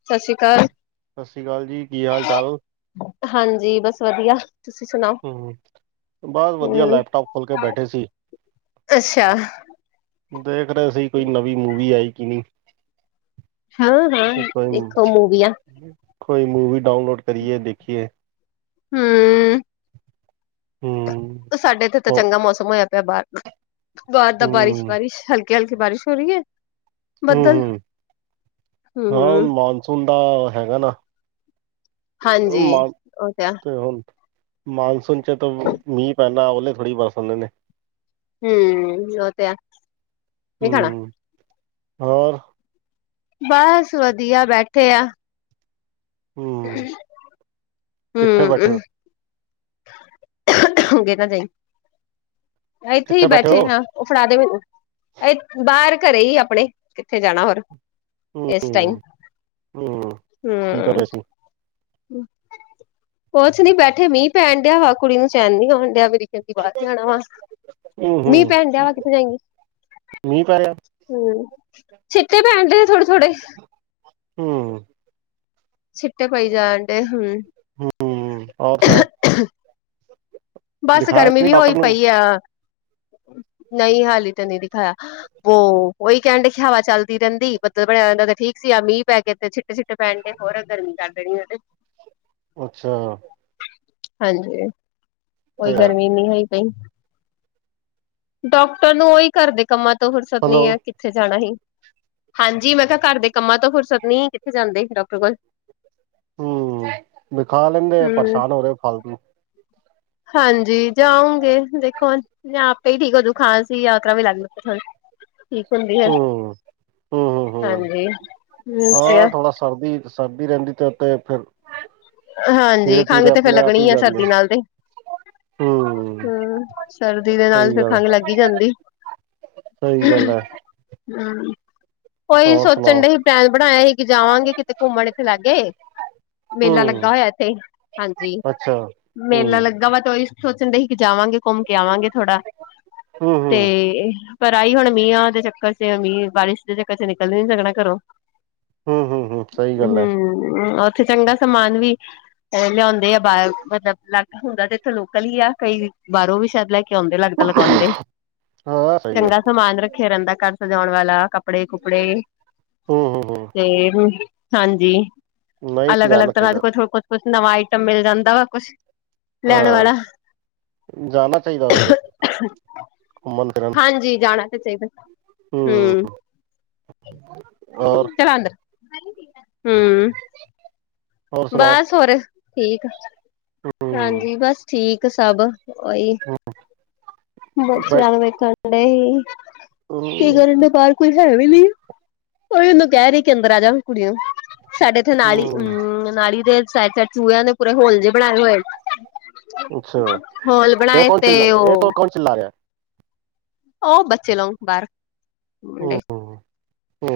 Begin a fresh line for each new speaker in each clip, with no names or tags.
ਸਤਿ ਸ੍ਰੀ ਅਕਾਲ।
ਸਤਿ ਸ੍ਰੀ ਅਕਾਲ ਜੀ ਕੀ ਹਾਲ ਚਾਲ
ਹਾਂਜੀ, ਬਸ ਵਧੀਆ। ਤੁਸੀਂ ਸੁਣਾਓ?
ਹੂੰ ਬਸ, ਵਧੀਆ।
ਹਮ
ਲੈਪਟੋਪ ਖੋਲ ਕੇ ਬੈਠੇ ਸੀ।
ਅੱਛਾ
ਦੇਖ ਰਹੇ ਸੀ। ਕੋਈ ਨਵੀਂ ਮੂਵੀ ਆਈ ਕਿ ਨੀ
ਹਾਂ ਹਾਂ
ਕੋਈ
ਦੇਖੋ ਮੂਵੀਆਂ
ਨੀ--ਕੋਈ ਮੂਵੀ ਡਾਊਨਲੋਡ ਕਰੀਏ ਦੇਖੀਏ।
ਹੂੰ
ਹੂੰ
ਸਾਡੇ ਇੱਥੇ ਤਾਂ
ਹੋ-
ਚੰਗਾ ਮੌਸਮ ਹੋਇਆ ਪਿਆ। ਬਾਹਰ, ਬਾਹਰ ਤਾਂ
ਹੂੰ
ਬਾਰਿਸ਼,
ਹੂੰ
ਬਾਰਿਸ਼ ਹਲ ਕਿਆਲ ਕੀ ਬਾਰਿਸ਼ ਹੋ ਰਹੀ ਹੈ।
ਹੂੰ,
ਬੱਦਲ
ਹੂੰ--ਹਾਂ,
ਹਮ
ਹੁਨ ਮਾਨਸੂਨ ਦਾ ਹੈਗਾ ਨਾ
ਹਾਂਜੀ
ਮ
ਉਹ ਆ
ਤੇ ਹੁਨ ਮਾਨਸੂਨ ਚ ਤਾਂ ਮੀਂਹ ਪੈਂਦਾ। ਓਲੇ ਥੋੜ੍ਹੀ ਬਰਸ ਆਦੇ ਨੇ।
ਹੂੰ, ਓ ਤੇ ਏ। ਕੀ ਖਣਾ
ਹੂੰ ਹੋਰ
ਬਸ, ਵਧੀਆ ਬੈਠੇ ਆ।
ਹੂੰ ਕਿੱਥੇ ਬੈਠੇ ਹੋ
ਹੂੰ ਗੇ ਨਾ ਜਾਈ। ਇੱਥੇ ਹੀ
ਕਿੱਥੇ ਹੋ
ਬੈਠੇ ਹਾਂ। ਉਹ ਫੜਾ ਦੇ ਮੈਨੂੰ ਇ--ਬਾਰ ਘਰੇ ਹੀ ਆਪਣੇ ਕਿੱਥੇ ਜਾਣਾ ਹੋਰ
ਹੂੰ
ਇਸ ਟਾਈਮ।
ਹੂੰ
ਹੂੰ
ਕੀ ਕਰ ਰਹੇ ਸੀ
ਕੁਛ ਨੀ ਬੈਠੇ ਮੀਂਹ ਪੈਣ ਡਿਆ ਵਾ। ਕੁੜੀ ਨੂੰ ਚੈਨ ਨੀ ਆਉਣ ਡਿਆ ਮੇਰੀ ਨੂ ਕੇਂਦੀ ਬਾਰ ਜਾਣਾ ਵਾ।
ਹੂੰ
ਮੀਂਹ ਪੈਣ ਦਿਆ ਵਾ ਕਿਥੇ ਜਾਏਗੀ।
ਮੀਂ ਪੈ ਰੇਖਾ।
ਹੂੰ--ਛਿੱਟੇ ਪੈਨ ਦੇ ਥੋੜੇ, ਥੋੜੇ
ਹੂੰ
ਛਿਟੇ ਪਈ ਜਾਂਡੇ ਹੂੰ
ਹੂੰ--ਹੋਰ ਸਾਓ?
[unintelligible] ਬਸ,
ਦਿਖਾਇਆ
ਗਰਮੀ
ਨੀ
ਵੀ
ਡਾਕਟਰ
ਹੋਈ
ਨੂੰ
ਪਈ ਆ। ਨ‌ਈ, ਹਾਲੀ ਤਾਂ ਨੀ ਦਿਖਾਇਆ ਵੋ ਉਹੀ ਕਹਿਣ ਦੇ ਸੀ ਹਵਾ ਚੱਲਦੀ ਰਹਿੰਦੀ। ਬਦਲ ਬਨਿਆ ਰਹਦਾ ਤੇ ਠੀਕ ਸੀ। ਆ ਮੀਂਹ ਪੈ ਕੇ ਛਿ ਸਿੱਟੇ ਪੈਣ ਤੇ ਹੋਰ ਗਰਮੀ ਕਰ ਦੇਣੀ ਉਹ ਤੇ
ਅੱਛਾ
ਹਾਂਜੀ, ਓਈ
ਤੇ
ਗਰਮੀ ਇਨੀ ਹੋਈ ਪਈ। ਡਾਕਟਰ ਨੂੰ ਉਹੀ ਘਰ ਦੇ ਕੰਮਾਂ ਤੋਂ ਫੁਰਸਤ ਨੀ ਏ
ਹੈਲੋ
ਉੱਥੇ ਜਾਣਾ ਹੀ ਹਾਂਜੀ, ਮੈਂ ਕਿਹਾ- ਘਰ ਦੇ ਕੰਮਾਂ ਤੋਂ ਫੁਰਸਤ ਨੀ ਕਿੱਥੇ ਜਾਂਦੇ ਡੋਕਟਰ ਕੋਲ
ਹੂੰ--ਦਿਖਾ ਲੈਂਦੇ।
ਹੂੰ
ਪਰੇਸ਼ਾਨ ਹੋ ਰਹੇ ਫਾਲਤੂ
ਹਾਂਜੀ, ਜਾਉਂਗੇ ਦੇਖੋ! ਜਾਂ ਆਪੇ ਹੀ ਠੀਕ ਖਾਂਸੀ ਯਕ ਵੀ ਲੱਗ ਲ ਤੁਾਨੂੰ ਠੀਕ ਹੁੰਦੀ ਹੈ।
ਹੂੰ ਹੂੰ ਹੂੰ ਹੂੰ
ਹਾਂਜੀ ਹੂੰ ਤੇ
ਹਾਂ, ਥੋੜਾ ਸਰਦੀ--ਸਰਦੀ ਰਹਿੰਦੀ ਤੇ ਉਤੇ ਫਿਰ
ਹਾਂਜੀ,
ਧੀਰੇ
ਖੰਗ
ਧੀਰੇ
ਤੇ ਫੇਰ
ਆਪਣੇ ਆਪ ਹੀ
ਲੱਗਣੀ ਆ,
ਜਾਂਦੇ
ਸਰਦੀ ਨਾਲ ਤੇ ਹੂੰ, ਸਰਦੀ ਦੇ ਨਾਲ ਫਿਰ ਖੰਗ ਲੱਗੀ ਈ ਜਾਂਦੀ।
ਸਈ ਗੱਲ ਐ।
[unintelligible] ਕੋਈ ਸੋਚਣ
ਸੁਣਾਓ
ਡੇ ਹੀ ਪਲੈਨ ਬਣਾਆ ਹੀ ਕਿ ਜਾਵਾਂਗੇ ਕਿਤੇ ਘੁੰਮਣ ਇੱਥੇ ਲਾਗੇ ਮੇਲਾ ਲੱਗਾ
ਹੂੰ
ਹੋਯਾ ਇੱਥੇ ਹਾਂਜੀ,
ਅੱਛਾ ਹੂੰ
ਮੇਲਾ ਲੱਗਾ ਵਾ ਤੇ ਸੋਚਣ ਡੇ ਹੀ, ਕਿ ਜਾਵਾਂਗੇ ਘੁੰਮ ਕੇ ਆਵਾਂਗੇ ਥੋੜਾ
ਹੂੰ ਹੂੰ
ਤੇ ਪਰ ਆਈ ਹੁਣ ਮੀਯਾਂ ਦੇ ਚੱਕਰ ਚ ਮੀਂਹ, ਬਾਰਿਸ਼ ਦੇ ਚੱਕਰ ਚ ਨਿਕਲ ਵੀ ਨੀ ਸਕਣਾ ਘਰੋਂ।
ਹੂੰ ਹੂੰ ਹੂੰ ਸਹੀ ਗੱਲ ਹੈ
ਹੂੰ, ਓਥੇ ਚੰਗਾ ਸਮਾਨ ਵੀ ਲਿਆਉਂਦੇ ਆ ਬਾਰ ਮਤਲਬ ਅਲੱਗ ਹੁੰਦਾ ਤੇ ਇੱਥੇ ਲੋਕਲ ਹੀ ਆ, ਕਈ ਬਾਰੋਂ ਵੀ ਸ਼ੈਦ ਲੈਕੇ ਆਉਂਦੇ ਲੱਗਦਾ ਲਗਾਉਂਦੇ।
ਹਾਂ ਸਹੀ ਹੈ
ਚੰਗਾ ਸਮਾਨ ਰੱਖਿਆ ਰੈਂਦਾ ਘਰ ਸਜਾਉਣ ਵਾਲਾ। ਕੱਪ ਕੱਪੜੇ-ਕੁਪੜੇ
ਹੂੰ ਹੂੰ ਹੂੰ
ਤੇ, ਹਾਂਜੀ।
ਨਹੀਂ
ਅਲੱਗ-ਅਲੱਗ
ਜਾਣਾ
ਤਰ੍ਹਾਂ ਦੇ
ਚਾਹੀਦਾ
ਕੋ ਕੁਛ-ਕੁਛ ਨਵਾਂ ਆਈਟਮ ਮਿਲ ਜਾਂਦਾ ਵਾ ਕੁਛ। ਲੈਣ
ਹਾਂ,
ਵਾਲਾ
ਜਾਣਾ ਚਾਈਦਾ ਵਾ, ਘੁੰਮਣ-ਫਿਰਨ।
ਹਾਂਜੀ ਜਾਣਾ ਤੇ ਚਾਈਦੈ, ਹੂੰ।
ਔਰ
[unintelligible] ਹੂੰ।
ਹੋਰ ਸੁਣਾਓ
ਬਸ ਹੋਰ ਠੀਕ
ਹੂੰ
ਹਾਂਜੀ, ਬਸ ਠੀਕ ਸਭ, ਓਈ।
[inaudible]
ਬਸ,
ਬੈ
ਬੱਚੇਆਂ ਨੂੰ ਵੇਖਣ ਦਏ
ਹੂੰ
ਹੀ, ਗਲੀ ਦੇ ਬਾਰ ਕੋਈ ਹੈ ਵੀ ਨੀ, ਓਈਯੋ ਤੇ ਕੈਰੀ, ਕਿ ਅੰਦਰ ਆ ਜਾਣ ਕੁੜੀਆਂ ਸਾਡੇ ਏਥੇ ਨਾਲੀ ਹੂੰ, ਨਾਲੀ ਦੇ ਸੈਡ ਚ ਚੂਹਿਆਂ ਨੇ ਪੂਰੇ ਹੋਲ ਜਿਹੇ ਬਣਾਏ ਹੋਏ।
ਅੱਛਾ
ਹੋਲ
ਇਹ
ਬਣਾਏ
ਕੌਣ
ਤੇ
ਚਿੱਲਾ
ਓ
[inaudible]
ਓ ਬੱਚੇ ਨੂੰ ਬਾਰ
ਹੂੰ
ਮੁੰਡੇ-
ਹੂੰ।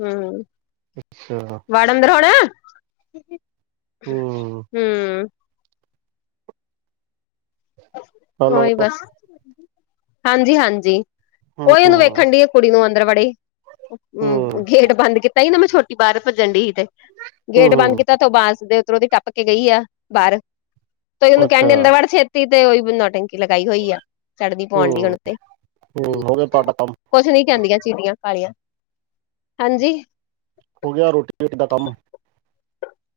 ਹੂੰ,
ਅੱਛਾ
ਵਾੜ ਅੰਦਰ ਹੋਣ।
ਹੂੰ
ਹੂੰ।
ਹੈਲੋ
ਹੋਈ, ਬਸ। ਹਾਂਜੀ-ਹਾਂਜੀ,
ਹੂੰ
ਓਈਓ
ਹੂੰ
ਵੇਖਣ ਡਈ ਆ ਕੁੜੀ ਨੂੰ ਅੰਦਰ ਵੜੇ। ਹੂੰ,
ਹੂੰ
ਗੇਟ ਬੰਦ ਕੀਤਾ ਹੀ ਨਾ ਮੈਂ, ਛੋਟੀ ਬਾਰ ਭੱਜਣ ਡਈ ਹੀ ਤੇ, ਗੇਟ
ਹੂੰ
ਬੰਦ ਕੀਤਾ ਤੋਂ ਬਾਂਸ ਦੇ ਉਤਰੋਂਦੀ ਟੱਪ ਕੇ ਗਈ ਆ ਬਾਰ, ਤੇ ਓਹਨੂੰ
ਅੱਛਾ
ਕੈਂਣ ਡਈ ਅੰਦਰ ਵਾੜ ਫੇਰ ਤੀ ਤੇ ਓਈ ਬ ਨੋਟੰਕੀ ਲਗਾਈ ਹੋਈ ਆ, ਸੜਦੀ ਪੋਣ
ਹੂੰ
ਲਈ ਹੁਣ ਉੱਤੇ।
ਹੂੰ ਹੋ ਗਿਆ ਤੁਹਾਡਾ ਕੰਮ
ਕੁਛ ਨੀ ਕੈਂਦੀਆਂ ਚੀੜੀਆਂ ਕਾਲੀਆਂ, ਹਾਂਜੀ।
ਹੋ ਗਿਆ ਰੋਟੀ-ਰੇਟੀ ਦਾ ਕੰਮ?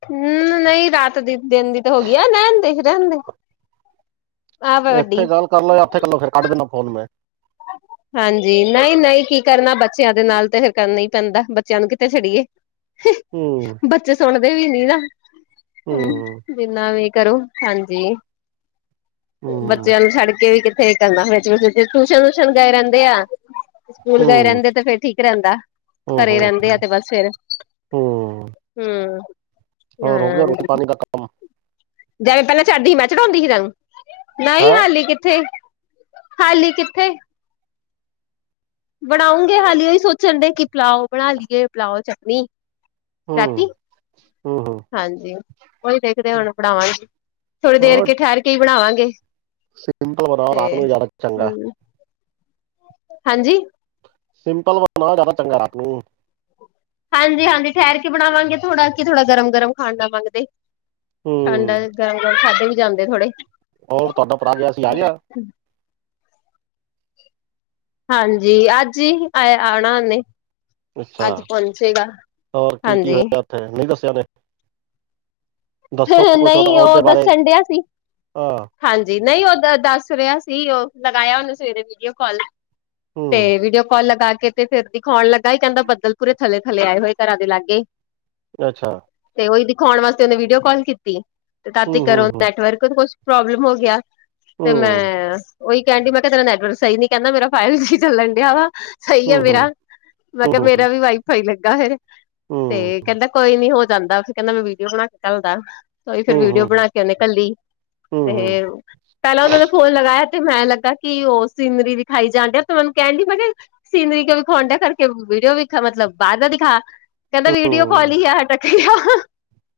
ਹੂੰ, ਨਈਂ ਰਾਤ ਦੀ ਦਿਨ ਦੀ ਤਾਂ ਹੋ ਗਈ ਆ, ਰੈਣਦੇ-ਰੈਣਦੇ।
ਏਥੇ ਗੱਲ ਕਰ ਲਓ ਯਾਂ ਫੇਰ ਓਥੈ ਕੱਟ ਦੇਣਾ ਫੋਨ ਮੈਂ।
ਹਾਂਜੀ ਨਈਂ-ਨਈਂ ਕੀ ਕਰਨਾ, ਬੱਚੇਆਂ ਦੇ ਨਾਲ ਤੇ ਫੇਰ ਕਰਨਾ ਈ ਪੈਂਦਾ, ਬੱਚੇਆਂ ਨੂੰ ਕਿੱਥੇ ਛੱੜੀਏ?
ਹੂੰ
ਬੱਚੇ ਸੋਂਣਦੇ ਵੀ ਨੀ ਨਾ, ਹੂੰ। ਜਿੰਨਾ ਵੀ ਕਰੋ ਹਾਂਜੀ,
ਹੂੰ
ਬੱਚੇਆਂ ਨੂੰ ਛੱਡ ਕੇ ਵੀ ਕਿੱਥੇ ਕਰਦਾ ਫੇਰ ਟੂਸ਼ਨ-ਵੂਸ਼ਨ ਗਏ ਰੈਂਦੇ ਆ, ਸਕੂਲ ਗਏ
ਹੂੰ
ਰੈਂਦੇ ਤੇ, ਫੇਰ ਠੀਕ ਰੈਂਦਾ।
ਹੋ
ਘਰੇ
ਹੋ
ਰੈਂਦੇ ਆ ਤੇ, ਬਸ ਫੇਰ,
ਹੂੰ
ਹੂੰ।
ਹੋਰ ਹੋ ਗਿਆ ਰੋਟੀ
ਹਾਂ,
ਪਾਣੀ ਦਾ ਕੰਮ
ਜਵੇ ਪੈਲਾਂ ਚੜਦੀ ਹੀਂ, ਮੈਂ ਚੜਾਉਂਦੀ ਸੀ ਤੈਨੂੰ? ਨਈਂ
ਹੈ
ਹਾਲੀ ਕਿੱਥੇ, ਹਾਲੀ ਕਿੱਥੇ? ਬਣਾਉਂਗੇ ਹਾਲੀ ਓਹੀ ਸੋਚਣ ਡੇ ਕਿ ਪਿਲਾਓ ਬਣਾ ਲਈਏ, ਪਿਲਾਓ-ਚਟਨੀ
ਹੂੰ
ਰਾਤੀ।
ਹੂੰ ਹੂੰ
ਹਾਂਜੀ। ਓਹੀ ਦੇਖਦੇ ਹੁਣ ਬਣਾਵਾਂਗੇ, ਥੋੜੀ ਦੇਰ
ਹਾਂ
ਕੇ ਠਹਰ ਕੇ ਈ ਬਣਾਵਾਂਗੇ।
ਸਿੰਪਲ ਬਨਾਓ,
ਤੇ
ਰਾਤ ਨੂੰ ਜਾਦਾ ਚੰਗਾ।
ਹਮ ਹਾਂਜੀ।
ਸਿੰਪਲ ਵਾ ਨਾ ਜ਼ਿਆਦਾ ਚੰਗਾ ਰਾਤ ਨੂੰ।
ਹਾਂਜੀ-ਹਾਂਜੀ ਠਹਿਰ ਕੇ ਬਣਾਵਾਂਗੇ ਥੋੜਾ ਕਿ ਥੋੜਾ ਗਰਮ-ਗਰਮ ਖਾਣ ਦਾ ਮੰਗਦੇ, ਠੰਡ
ਹੂੰ
ਗਰਮ-ਗਰਮ ਖਾਧੇ ਵੀ ਜਾਂਦੇ ਥੋੜੇ
ਹੋਰ ਤੁਹਾਡਾ ਭਰਾ ਗਿਆ ਸੀ ਆਗਿਆ,
ਹਾਂਜੀ ਅੱਜ ਹੀ ਆ ਆਣਾ ਉਹਨੇ,
ਅੱਛਾ
ਅੱਜ ਪਹੁੰਚੇਗਾ, ਹਾਂਜੀ।
ਮੇਨੂੰ ਨਹੀ ਦੱਸਿਆ ਉਹਨੇ। ਕੁਝ ਉਹਦਾ
ਨਹੀਂ ਉਹ
ਉਹਦੇ ਬਾਰੇ
ਦੱਸਣ ਡਿਆ ਸੀ।
ਹਾਂ
ਹਾਂਜੀ ਨਹੀਂ ਉਹ ਦੱਸ ਰਿਹਾ ਸੀ ਉਹ ਲਗਾਇਆ ਉਹਨੇ ਸਵੇਰੇ ਵੀਡੀਓ ਕਾਲ। ਤੇ
ਹੂੰ
ਵੀਡੀਓ ਕਾਲ ਲਗਾ ਕੇ, ਤੇ ਫੇਰ ਦਿਖਾਉਣ ਲੱਗਾ ਹੀ ਕਹਿੰਦਾ ਬੱਦਲ ਪੂਰੇ ਥੱਲੇ- ਥੱਲੇ ਆਏ ਹੋਏ ਘਰਾਂ ਦੇ ਲਾਗੇ,
ਅੱਛਾ।
ਤੇ ਉਹੀ ਦਿਖਾਉਣ ਵਾਸਤੇ ਉਹਨੇ ਵੀਡੀਓ ਕਾਲ ਕੀਤੀ ਤੇ ਤਾਤੀ
ਹੂੰ
ਕਰੋ,
ਹੂੰ ਹੂੰ
ਨੈਟਵਰਕ ਤੋਂ ਕੁਛ ਪ੍ਰੋਬਲਮ ਹੋ ਗਿਆ, ਤੇ
ਹੂੰ
ਮੈਂ ਉਹੀ ਕਹਿਣ ਡਈ ਮੈਂ ਕਿਹਾ ਤੇਰਾ ਨੈਟਵਰਕ ਸਹੀ ਨਹੀ ਕਹਿੰਦਾ ਮੇਰਾ ਫਾਈਬ ਜੀ ਚੱਲਣ ਡਿਆ ਵਾ। ਸਹੀ ਆ
ਹੂੰ ਹੂੰ
ਮੇਰਾ, ਮੈਂ
ਹੂੰ
ਕਿਹਾ ਮੇਰਾ ਵੀ ਵਾਈਫ ਹੀ ਲੱਗਾ ਫੇਰ। ਤੇ
ਹੂੰ
ਕਹਿੰਦਾ ਕੋਈ ਨੀ ਹੋ ਜਾਂਦਾ ਫਿਰ ਕਹਿੰਦਾ ਮੈਂ ਵੀਡੀਓ ਬਣਾ ਕੇ ਘਲਦਾ ਕੋਈ ਫੇਰ
ਹੂੰ ਹੂੰ ਹੂੰ
ਵੀਡੀਓ ਬਣਾ ਕੇ ਕਹਿੰਦੇ ਕੱਲੀ,
ਹੂੰ
ਤੇ ਪਹਿਲਾਂ ਉਹਨਾਂ ਦਾ ਫੋਨ ਲਗਾਇਆ ਤੇ ਮੈਂ ਲੱਗਾ ਕਿ ਉਹ ਸੀਨਰੀ ਦਿਖਾਈ ਜਾਂਣ ਡਿਆ ਤੇ ਮੈਨੂੰ ਕਹਿਣ ਡਈ ਮੈਂ ਕਿਹਾ, ਸੀਨਰੀ ਕਿਉਂ ਵਿਖੌਣ ਡਿਆ ਕਰਕੇ ਵੀਡੀਓ ਵੀਖਾ ਮਤਲਬ ਬਾਹਰ ਦਾ ਦਿਖਾ, ਕਹਿੰਦਾ ਵੀਡੀਓ ਕਾਲ ਹੀ ਆ ਟਕ ਆ,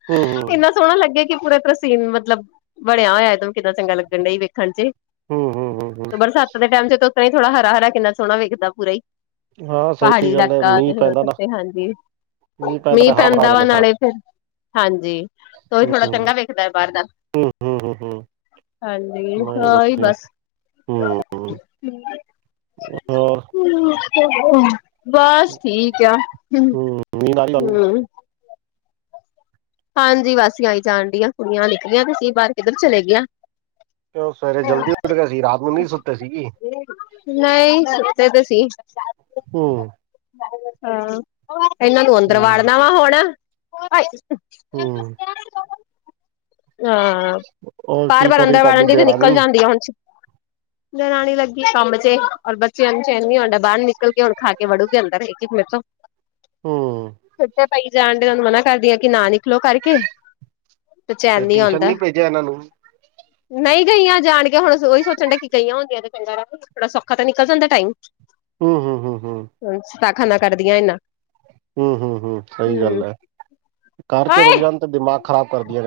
ਹੂੰ
ਇੰਨਾ ਸੋਹਣਾ ਲੱਗਿਆ ਕਿ ਪੂਰਾ ਤਰ੍ਹਾਂ ਸੀਨ ਮਤਲਬ ਬਣਿਆ ਹੋਇਆ ਇਹਦੋਂ ਕਿੱਦਾਂ ਚੰਗਾ ਲੱਗਣ ਡ ਹੀ ਵੇਖਣ ਚ,
ਹੂੰ ਹੂੰ
ਤੇ
ਹੂੰ।
ਬਰਸਾਤ ਦੇ ਟੈਮ ਚ ਤਾ ਥੋੜਾ ਹਰਾ-ਹਰਾ ਕਿੰਨਾ ਸੋਹਣਾ ਵੇਖਦਾ ਪੂਰਾ ਹੀ,
ਹਾਂ
ਪਹਾੜੀ
ਸਹੀ ਗੱਲ ਹੈ
ਇਲਾਕਾ ਤੇ
ਮੀਂਹ
ਫਿਰ ਹੋ
ਪੈਂਦਾ ਨਾ
ਸਕਦੇ ਹਾਂਜੀ। ਮੀਂਹ
ਤਾਂ ਹਰਾ ਭਰਾ ਹੋ
ਪੈਂਦਾ ਵਾ
ਜਾਂਦਾ ਸਾਰਾ
ਨਾਲੇ ਫਿਰ ਹਾਂਜੀ ਉਹੀ
ਹੂੰ
ਥੋੜਾ ਚੰਗਾ ਵੇਖਦਾ ਹੈ ਬਾਹਰ ਦਾ,
ਹੂੰ ਹੂੰ ਹੂੰ ਹੂੰ
ਹਾਂਜੀ
ਨਹੀਂ
ਅਹੀ
ਵਧੀਆ
ਬਸ,
ਹੂੰ
[inaudible]
ਹੋਰ
ਬਸ ਠੀਕ ਆ ਹੁ,
ਹੂੰ ਨੀਂਦ ਆ ਰਹੀ ਤੁਹਾਨੂੰ
ਹੂੰ। ਹਾਂਜੀ ਵਾਸੀਆ ਆਈ ਜਾਣ ਡੀਆਂ ਕੁੜੀਆਂ ਨਿਕਲੀਆਂ ਤੇ ਅ ਬਾਹਰ ਕਿੱਧਰ ਚਲੇ ਗੲੇ ਆ।
ਤੇ ਸਵੇਰੇ ਜਲਦੀ ਉੱਠ ਗਿਆ ਸੀ ਰਾਤ ਨੂੰ ਨੀ ਸੁੱਤੇ ਸੀਗੀ।
ਨਈ ਸੁਤੇ ਤੇ ਸੀ।
ਹੂੰ।
ਹਾਂ, ਏਨਾਂ ਨੂੰ ਅੰਦਰ
ਹੂੰ
ਵਾੜਨਾ ਵਾ ਹੁਣ।
ਹੂੰ
ਹਾਂ। ਹਾਂ,
ਔਰ
ਪਾਰ
ਕੀ
ਵਾਰ
ਕਰੀ
ਅੰਦਰ ਵੜ
ਤੁਹਾਡੀ
ਜਾਂਦੀ ਤੇ ਨਿਕਲ
ਦੇਰਾਨੀ
ਜਾਂਦੀ ਆ ਹੁਣ ਦਰਾਣੀ ਲੱਗੀ ਕੰਮ ਚੇ ਔਰ ਬੱਚਿਆਂ ਨੂੰ ਚੈਨ ਨੀ ਆਂਦਾ ਬਾਰ ਨਿਕਲ ਕੇ ਹੁਣ ਖਾ ਕੇ ਵੜੂਗੇ ਅੰਦਰ ਇਕ-ਇਕ ਮੇਰੇ ਥੋਂ।
ਹੂੰ
ਉਤੇ ਪਈ ਜਾਣ ਡੇ ਓਨੂੰ ਮਨਾ ਕਰਦੀ ਆ ਕੀ ਨਾ ਨਿਕਲੋ ਕਰਕੇ। ਤੇ ਚੈਨ ਨੀ
ਟਿਊਸ਼ਨ
ਆਉਂਦਾ।
ਭੇਜਿਆ ਇਹਨਾਂ ਨੂੰ
ਨਈ ਗਈਆਂ ਜਾਣ ਕੇ ਹੁਣ ਓਈ ਸੋਚਣ ਡਿਆ ਕਿ ਕਈਆਂ ਹੁੰਦੀਆਂ ਤੇ ਚੰਗਾ [unintelligible] ਥੋੜਾ ਸੌਖਾ ਤਾਂ ਨਿਕਲ ਜਾਂਦਾ ਟਾਈਮ।
ਹੂੰ-ਹੂੰ। ਹੂੰ-ਹੂੰ।
ਸ਼ਤਾਖਾਂ ਨਾ ਕਰਦੀਆਂ ਏਨਾਂ।
ਹੂੰ-ਹੂੰ-ਹੂੰ ਸਈ ਗੱਲ ਐ ਘਰ ਚ
ਓਏ
ਰੁਕ ਜਾਣ ਤੇ ਦਿਮਾਗ ਖ਼ਰਾਬ ਕਰਦੀਆਂ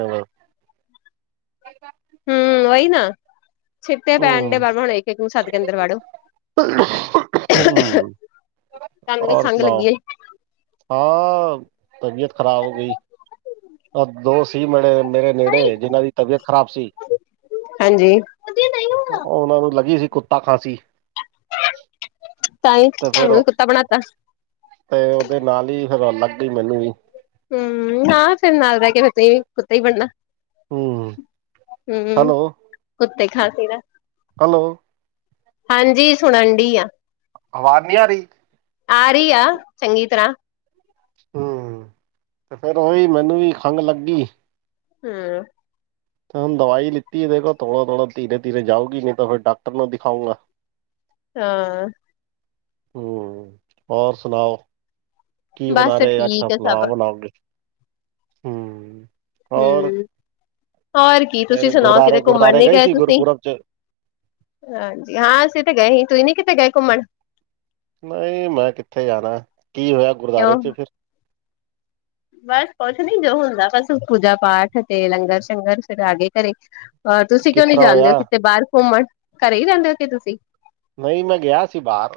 [unintelligible]
ਹੂੰ ਵਈ ਨਾ ਛਿੱਟੇ ਪੈਣ ਡੇ
ਹੂੰ
[unintelligible] ਹੁਣ ਇੱਕ ਸੱਦ ਕੇ ਅੰਦਰ ਵਾੜੋ।
ਹੂੰ
ਤਾਂਨੂੰ ਵੀ
ਔਰ
ਖੰਘ
ਸੁਣਾਓ
ਲੱਗੀ ਏ।
ਹਾਂ ਤਬੀਅਤ ਖ਼ਰਾਬ ਹੋ ਗਈ। ਆ ਦੋ ਸੀ ਮੇੜੇ ਮੇਰੇ ਨੇੜੇ ਜਿਨਾਂ ਦੀ ਤਬੀਅਤ ਖ਼ਰਾਬ ਸੀ।
ਹਾਂਜੀ। ਨਈ [inaudible]
ਓਨਾ ਨੂੰ ਲੱਗੀ ਸੀ ਕੁੱਤਾ ਖਾਸੀ।
ਤਾਂਈ ਤੁਹਾਨੂੰ ਵੀ ਕੁੱਤਾ ਬਣਾ ਤਾ।
ਤੇ ਓਦੇ ਨਾਲ ਈ ਫਿਰ ਲੱਗ ਗਈ ਮੈਨੂੰ ਵੀ।
ਹੂੰ ਹਾਂ ਫੇਰ ਨਾਲ ਰੈ ਕੇ ਫੇਰ ਤੇ ਕੁੱਤਾ ਈ ਬਣਨਾ।
ਹੂੰ
ਹੂੰ
ਹੈਲੋ
ਕੁੱਤੇ ਖਾਂਸੀ ਦਾ।
ਹੈਲੋ।
ਹਾਂਜੀ ਸੁਣਨ ਡਈ ਆ।
ਆਵਾਜ਼ ਨੀ ਆਰੀ।
ਆਰੀ ਆ ਚੰਗੀ ਤਰ੍ਹਾਂ।
ਹੂੰ ਤੇ ਫੇਰ ਓਈ ਮੈਨੂੰ ਵੀ ਖੰਘ ਲੱਗੀ।
ਹੂੰ।
ਤੇ ਹੁਣ ਦਵਾਈ ਲਿੱਤੀ ਦੇਖ ਥੋੜਾ ਥੋੜਾ ਤੀਰੇ-ਤੀਰੇ ਜਾਊਗੀ ਨੀ ਤੇ ਫਿਰ ਡਾਕਟਰ ਨੂੰ ਦਿਖਾਉਂਗਾ।
ਹਾਂ।
ਹੂੰ, ਹੋਰ ਸੁਣਾਓ? ਕੀ
ਬਸ
ਬਣਾ ਰੇ ਅੱਛਾ
ਠੀਕ ਆ
ਪਲਾ
ਸਭ
ਬਣਾਓਗੇ, ਹੂੰ। ਹੋਰ
ਹੂੰ ਹੋਰ ਕੀ ਤੁਸੀਂ
ਫੇਰ
ਸੁਣਾਓ ਕਿਤੇ
ਗੁਰਦੁਆਰੇ
ਘੁੰਮਣ
ਗੁਰਦੁਆਰੇ
ਨੀ ਗਏ
ਸੀ
ਤੁਸੀਂ?
ਗੁਰਪੁਰਬ ਚ
ਹਾਂਜੀ ਹਾਂ, ਅਸੀਂ ਤੇ ਗਏ ਸੀ ਤੁਸੀਂ ਨੀ ਕਿਤੇ ਗਏ ਘੁੰਮਣ?
ਨਈ ਮੈਂ ਕਿੱਥੇ ਜਾਣਾ ਕੀ ਹੋਇਆ
ਕਿਉਂ
ਗੁਰਦੁਆਰੇ ਚ ਫਿਰ
ਬਸ ਕੁੱਛ ਨੀ ਜੋ ਹੁੰਦਾ ਬਸ ਪੂਜਾ ਪਾਠ ਤੇ ਲੰਗਰ-ਸ਼ੰਗਰ ਫਿਰ ਆਗੇ ਘਰੇ। ਹੋਰ ਤੁਸੀਂ
ਕਿਸ
ਕਿਉਂ ਨੀ
ਤਰ੍ਹਾਂ
ਜਾਂਦੇ ਓ
ਹੋਇਆ
ਕਿਤੇ ਬਾਰ ਘੁੰਮਣ ਘਰੇ ਈ ਰੈਂਦੇ ਓ ਕੀ ਤੁਸੀਂ?
ਨਈ ਮੈਂ ਗਿਆ ਸੀ ਬਾਰ।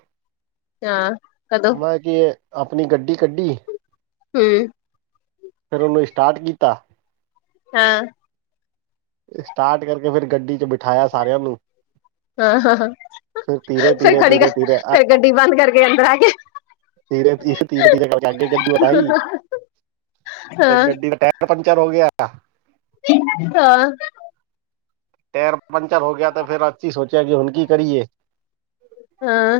ਹਾਂ, ਕਦੋਂ
ਮੈਂ ਕਿਯੇ ਆਪਣੀ ਗੱਡੀ ਕੱਢੀ
ਹੂੰ।
ਫੇਰ ਉਨੂੰ ੲਸਟਾਰਟ ਕੀਤਾ।
ਹਾਂ।
ਸਟਾਰਟ ਕਰਕੇ ਫਿਰ ਗੱਡੀ ਚ ਬਿਠਾਇਆ ਸਾਰਿਆਂ ਨੂੰ।
ਹਾਂ-ਹਾਂ
ਫਿਰ ਧੀਰੇ
ਫੇਰ
ਧੀਰੇ
ਖੜੀ ਕ
ਧੀਰੇ ਧੀਰੇ
ਫਿਰ ਗੱਡੀ ਬੰਦ ਕਰਕੇ ਅੰਦਰ ਆਗੇ।
ਤੀਰੇ-ਤੀਰੇ-ਤੀਰੇ ਕਰਕੇ ਆਗੇ ਗੱਡੀ ਵਦਾਈ ਤੇ
ਹਾਂ
ਗੱਡੀ ਦੇ ਟੈਰ ਪੰਚਰ ਹੋ ਗਿਆ।
ਹਾਂ।
ਟਾਇਰ ਪੰਚਰ ਹੋ ਗਿਆ ਤੇ ਫੇਰ ਅੱਸੀ ਸੋਚਿਆ ਕਿ ਹੁਣ ਕੀ ਕਰੀਏ।
ਹਾਂ।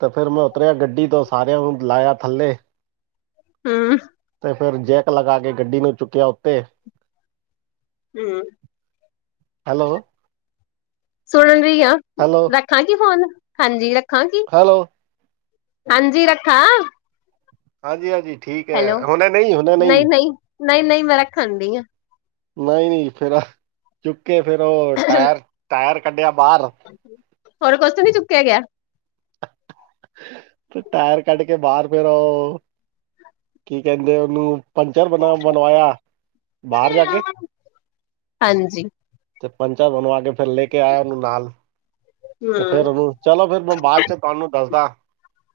ਤੇ ਫਿਰ ਮੈਂ ਉਤਰਿਆ ਗੱਡੀ ਤੋਂ ਸਾਰਿਆਂ ਨੂੰ ਲਾਇਆ ਥੱਲੇ।
ਹੂੰ।
ਤੇ ਫਿਰ ਜੈਕ ਲਗਾ ਕੇ ਗੱਡੀ ਨੂੰ ਚੁੱਕਿਆ ਉੱਤੇ।
ਹੂੰ,
ਹੈਲੋ
ਸੁਨ ਰਿਆਂ।
ਹੈਲੋ।
ਰੱਖਾਂ ਕੀ ਫੋਨ, ਹਾਂਜੀ ਰੱਖਾਂ ਕਿ?
ਹੈਲੋ।
ਹਾਂਜੀ, ਰੱਖਾਂ।
ਹਾਂਜੀ-ਹਾਂਜੀ ਠੀਕ ਐ ਹੁਨੇ ਨਈ, ਹੁਨੇ ਨਈ।
ਨਈ, ਨਈ ਮੈਂ ਰੱਖਨ ਡਈਆਂ।
ਨਈ, ਨਈ ਫੇਰ ਚੁੱਕੇ ਫੇਰ ਓ ਟੈਰ, ਟੈਰ ਕੱਢੇਆ ਬਾਰ।
ਹੋਰ ਕੋਛ ਨੀ ਚੁੱਕੇਆ ਗੇਆ?
ਤੇ ਟੈਰ ਕਾੱਢ ਕੇ ਬਾਰ ਫੇਰ ਓ ਕੀ ਕੈਂਦੇ ਓਨੂੰ, ਪੰਚਰ ਬਨਾ ਬਨਵਾਏਆ। ਬਾਰ ਜਾ ਕੇ
ਹਾਂਜੀ
ਤੇ ਪੰਚਾ ਬਨਵਾ ਕੇ ਫੇਰ ਲੇਕੇ ਆਯਾ ਓਨੂੰ ਨਾਲ।
ਹ [inaudible]
ਤੇ ਫੇਰ ਓਨੂੰ ਚਲੋ ਫੇਰ ਮੈਂ ਬਾਦ ਚ ਤਾਨੂੰ ਦੱਸਦਾ,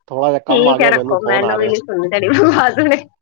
ਥੋੜਾ ਜੇਆ ਕਾੰਮ ਆ
ਠੀਕ ਹੈ
ਗੇਆ ਮੈਨੂੰ
ਰੱਖੋ
ਫੋਨ ਆ ਰੇਐ।
[unintelligible]